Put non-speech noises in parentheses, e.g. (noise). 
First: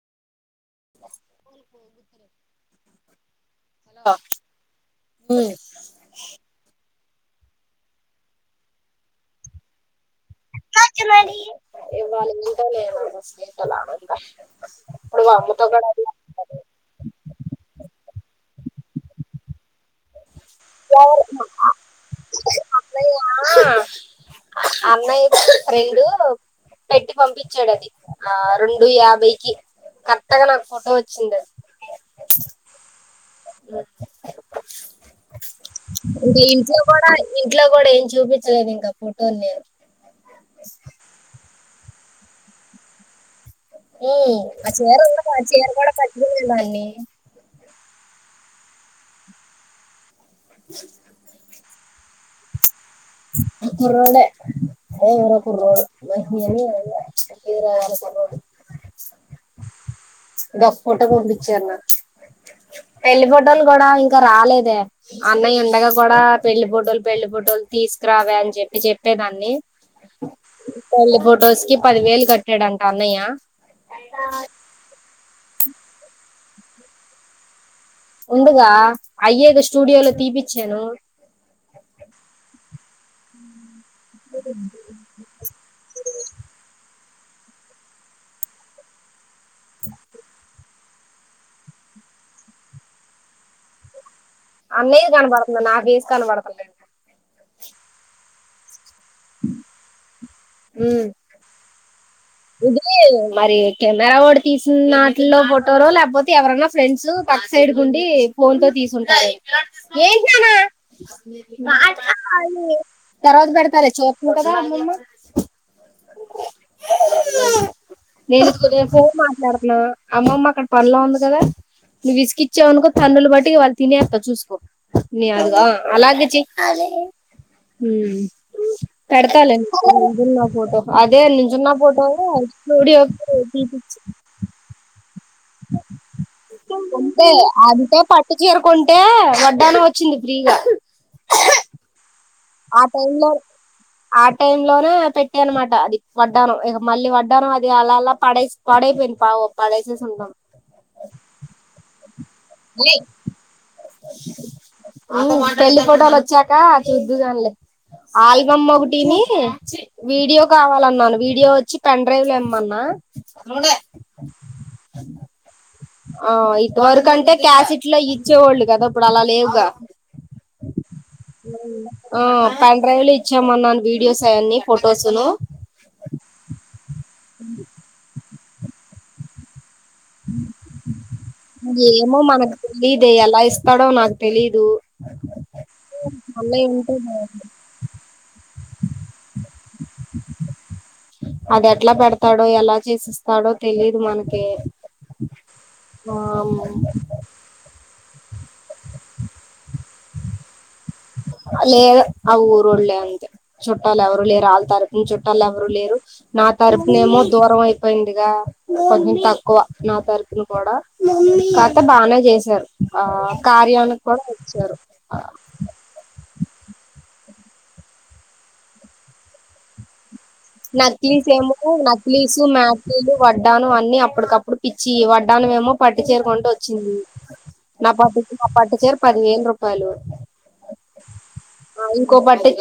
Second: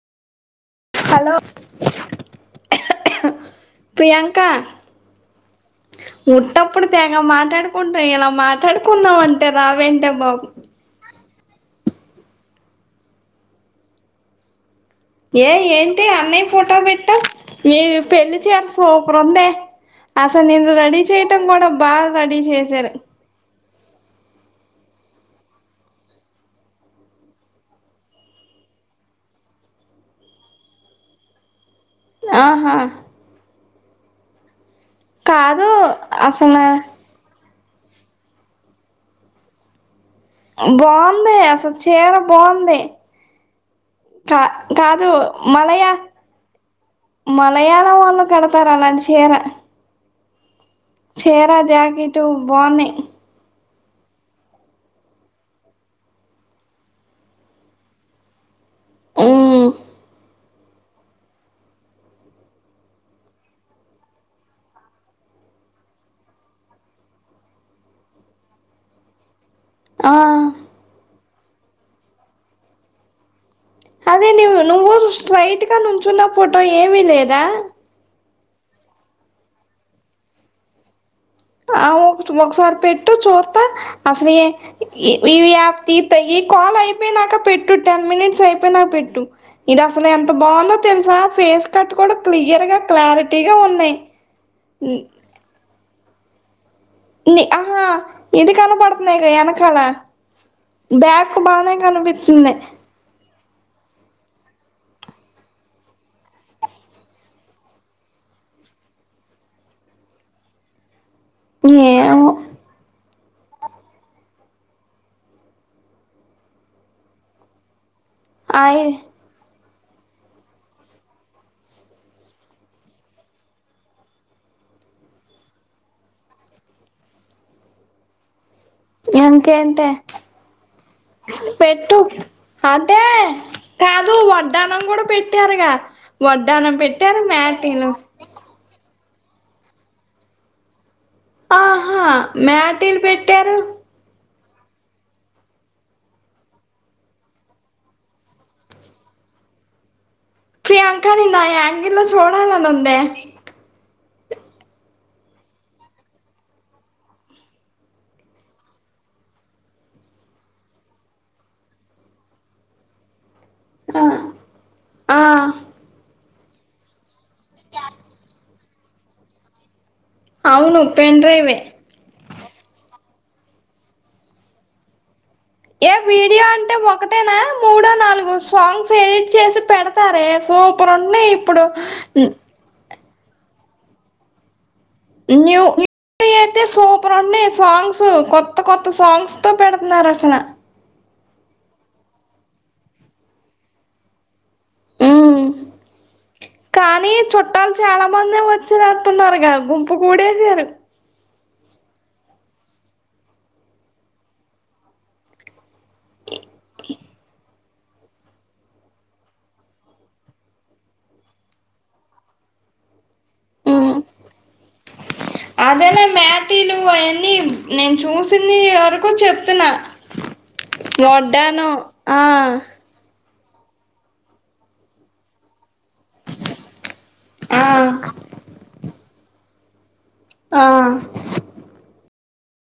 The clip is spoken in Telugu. హలో కోల్ కోరు (inaudible) ప్రియాంక ముట్టప్పుడు తేగ మాట టడుకుంట ఇలా మాట్లాడుకుందం అంటే రావేంటె బాబు ఇవ్వాళ ఉందో లేదో ఫస్ట్ నీతోనాడంట ఏ ఏంటి అన్నయ్య ఫోటో పెట్టావ్ ఏ పెళ్లి చే సూపరుందె అసలు నిన్ను రడీ చేయటం కూడా బాగ రడీ చేశారు అన్నయ్య అన్నయ్య ఫ్రెండూ పెట్టి పంపించాడది ఆ రొండూ యాభైకిి కరెక్ట్ గా నాకు ఫోటో వచ్చింది ఆహా కాదు మీ అసలు ఇంట్లో గూడా ఇంట్లో గూడ ఏం చూపించలేదు ఇంకా ఫోటోల్ నేను బావుందీ అసలు చీర బావుంది కా ఉమ్ ఆ చీర కాదు కూడా ఆ చీర మలయ కూడా మ కట్టుకునే దాన్ని మలయాళ వోళ్ళు కడతారలాంటి చీర చీరా జాకిట్టూ బావున్నయ్ కుర్రోడే ఏ ఎవరా కుర్రోడు ఒహ్ మీ అన్నయ్యనా అమ్మ పేరాయాలే కుర్రోడు ఊ గా ఫోటో చూపిచ్చే అన్న అ పెళ్లి పొటోలు గూడా ఇంక రాలేదే అన్నయ్యుండగా కూడా పెళ్లి పొటోలు పెళ్లి పొటోలు తీస్ కురావాలని చెప్పి చెప్పేదాన్ని ఆ పెళ్లి ఫొటోస్ కి పదివేలు కట్టాడంట అన్నయ్యా అదే నీవు నువ్వు స్ట్రైట్ గా నుంచున్న ఫోటో ఏమీ లేదా ఉందుగా అయ్యే స్టూడియోలో తీపిచ్చాను ఆ ఒ ఒకసారి పెట్టు చూత్త (unintelligible) (unintelligible) (unintelligible) అయిపోయినాక పెట్టు టెన్ మినిట్స్ అయిపోయి నాక పెట్టు ఇది అసలు ఎంత బాగుందో తెలుసా ఫేస్ కట్ కూడా క్లియర్ గా క్లారిటీగా ఉన్నయ్ అన్నయ్యే కనబడుతున్నడ్ నా బేస్ కనబడ ని ఆహా ఇది కనపడుతున్నయివే ఎనకాల బ్యాక్ బాగానే ఇదీ మరి కెమెరా వోడు తీసిన్నాటిలో ఫొటోలో లేకపోతే ఎవరన్నా ఫ్రెండ్స్ పక్క సైడ్ గుండీ ఫోన్ తో తీసుంటారు ఏమో తర్వాత పెడతాలే చూత్తున కదా నేను అయి (unintelligible) ఫోన్ మాట్లాడుత్న్నా అమ్మమ్మ అక్కడ పన్లో ఉంది గదా నువ్వు విసుగిచ్చావనుకో తన్నులు బడి వాళ్ళు తినేత్త చూసుకో మ్మ్ పెడతాలే ఇంకేంటే ఫోటో నువ్ నుంజున్న ఫోటో అదే నుంచున్న పెట్టు అంటే స్టూడియో కి పోయి తీపిచ్చు కాదు వడ్డానం కూడా పెట్టారుగా వడ్డానం పెట్టారు అంతే మ్యాటీలు అంటే పట్టు చీర కొన్ టే వడ్డాణం వచ్చింది ఫ్రీగా ఆహా మ్యాటిలు పెట్టారు టైం లోనే పెట్టాన్నమాట అది వడ్డానం ఎదో మళ్ళీ వడ్డానం అది అలా అలా పాడై పడైపొయింది పాపం ఓ పదైతే సొంతం ప్రియాంక నిన్నా యాంగిల్లో చూడాలనుందే పెళ్లి ఫోటోలొచ్చాకా చూద్దువుగానిలే ఆల్బమ్ ఒకటీనీ వీడియో కావాలన్నాను వీడియో వచ్చి పెన్ డ్రైవ్ లో ఇమ్మన్నా రొండే ఆ ఆ ఆ ఇదివరకుంటే క్యాసిట్లయ్యి చ్చేవోళ్ళు గదా ఇప్పుడు అలా లేవుగా అవును పెన్ డ్రైవే ఆ పన్ డ్రైవ్ లో ఇచ్చామన్నా వీడియోస్ అవన్నీ ఫొటోస్ ను ఏ వీడియో అంటే ఒకటేనా మూడో నాలుగు సాంగ్స్ ఎడిట్ చేసి పెడతా తారే సూపర్ ఉన్నాయి ఇప్పుడు ఇదే ఎలా ఇస్తాడో నాకు తెలియదు న్యూ ఇప్పుడైతే సూపర్ ఉన్నాయి సాంగ్స్ కొత్త కొత్త సాంగ్స్ తో పెడుతున్నారు అసల అది ఎట్లా పెడతాడో ఎలా చేసిస్తాడో తెలిదు మనకి ఉ ఆ కానీ చుట్టాలు చాలా మందే వచ్చిందట్టున్నారుగా గుంపు కూడేసారు లేదు ఆ ఊరోళ్ళే అంతే చుట్టాలు ఎవరూ లేరు వాళ్ళ తారపున చుట్టాలు ఎవరూ లేరు నా తరఫున ఏమో దూరం అయిపోయిందిగా కొంచెం తక్కువ నా తరఫున కూడా కాతే బాగానే చేశారు ఆ కార్యానికి కూడా వచ్చారు ప్యాటీలు అవన్నీ నేను చూసింది వరకు చెప్తున్నా నకిలీస్ ఏమో వడ్డానం ఆ నకిలీసు మ్యాట్లీలు వడ్డాణం అన్ని అప్పటికప్పుడు పిచ్చియి వడ్డాణం ఏమో పట్టు చీర కొంటే వచ్చింది ఆ నా పట్టు నా పట్టు చీర పది వేల రూపాయలు ఆ కోబట్టి